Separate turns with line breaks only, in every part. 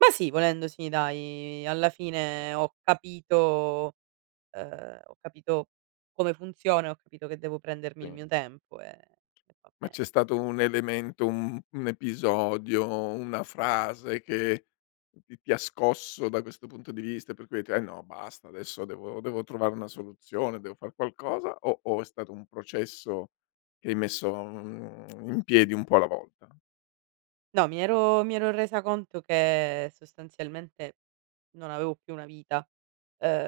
Ma sì, volendo sì, dai alla fine ho capito, ehm, ho capito come funziona, ho capito che devo prendermi il
Sì.
mio tempo, ehm, e va
Ma
beh.
c'è stato un elemento, un un episodio, una frase che ti ti ha scosso da questo punto di vista? Per cui hai detto: "Eh no, basta, adesso devo devo trovare una soluzione, devo far qualcosa.", o o è stato un processo che hai messo, mhmm, in piedi un po' alla volta?
No, mi ero mi ero resa conto che sostanzialmente non avevo più una vita,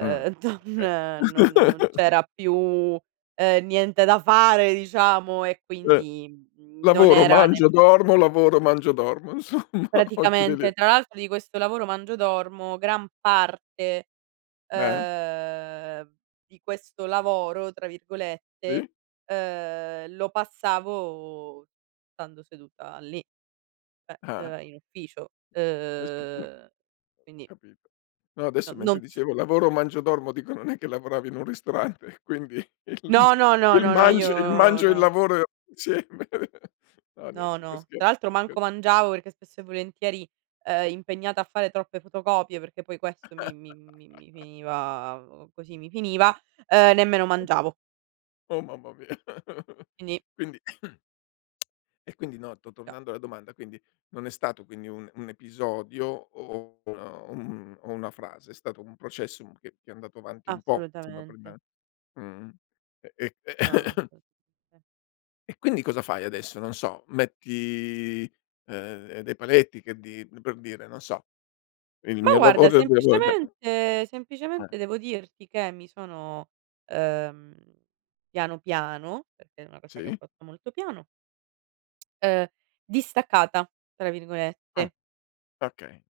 Mh,
don
okay.
non non non c'era più ehm niente da fare diciamo e
Mh.
quindi, mhmm, non
Lavoro,
era
mangio,
nem
dormo, lavoro, mangio, dormo, insomma o giù di lì.
Praticamente. Tra l'altro di questo lavoro mangio dormo gran parte,
Eh.
ehm, di questo "lavoro", tra virgolette,
Sì.
ehm, lo passavo stando seduta lì, cioè
Eh.
ehm, in ufficio.
Eh sì, mh.
Uhm quindi
Capito. No, adesso
n
mentre
non s
dicevo: "Lavoro, mangio, dormo" dico, non è che lavoravi in un ristorante. Quindi, il
No, no, no,
il
no, no,
mangio il
io
mangio e il
no.
lavoro sì. No nien
No,
si fa
no,
sche
tra l'altro
sche
manco mangiavo perché spesso e volentieri, ehm, impegnata a fare troppe fotocopie, perché poi questo mi mi mi mi mi finiva o così mi finiva, ehm, nemmeno mangiavo.
Oh mamma mia.
Quindi
Quindi e quindi no, to
Già.
tornando alla domanda, quindi, non è stato quindi un un episodio o un un una frase, è stato un processo un che che è andato avanti un po' [unintelligible] prima?
Assolutamente.
Mhmm, e e
No, no. assolutament
e quindi cosa fai adesso? Non so, metti, ehm, ehm, dei paletti che di p per dire, non so. Il
Ma
mio
guarda
lavoro devo [unintelligible]
semplicemente
Eh.
semplicemente devo dirti che mi sono, ehm, piano piano, perché è una cosa che ho
Sì.
fatto molto piano ehm "distaccata", tra
Mh,
virgolette.
okay.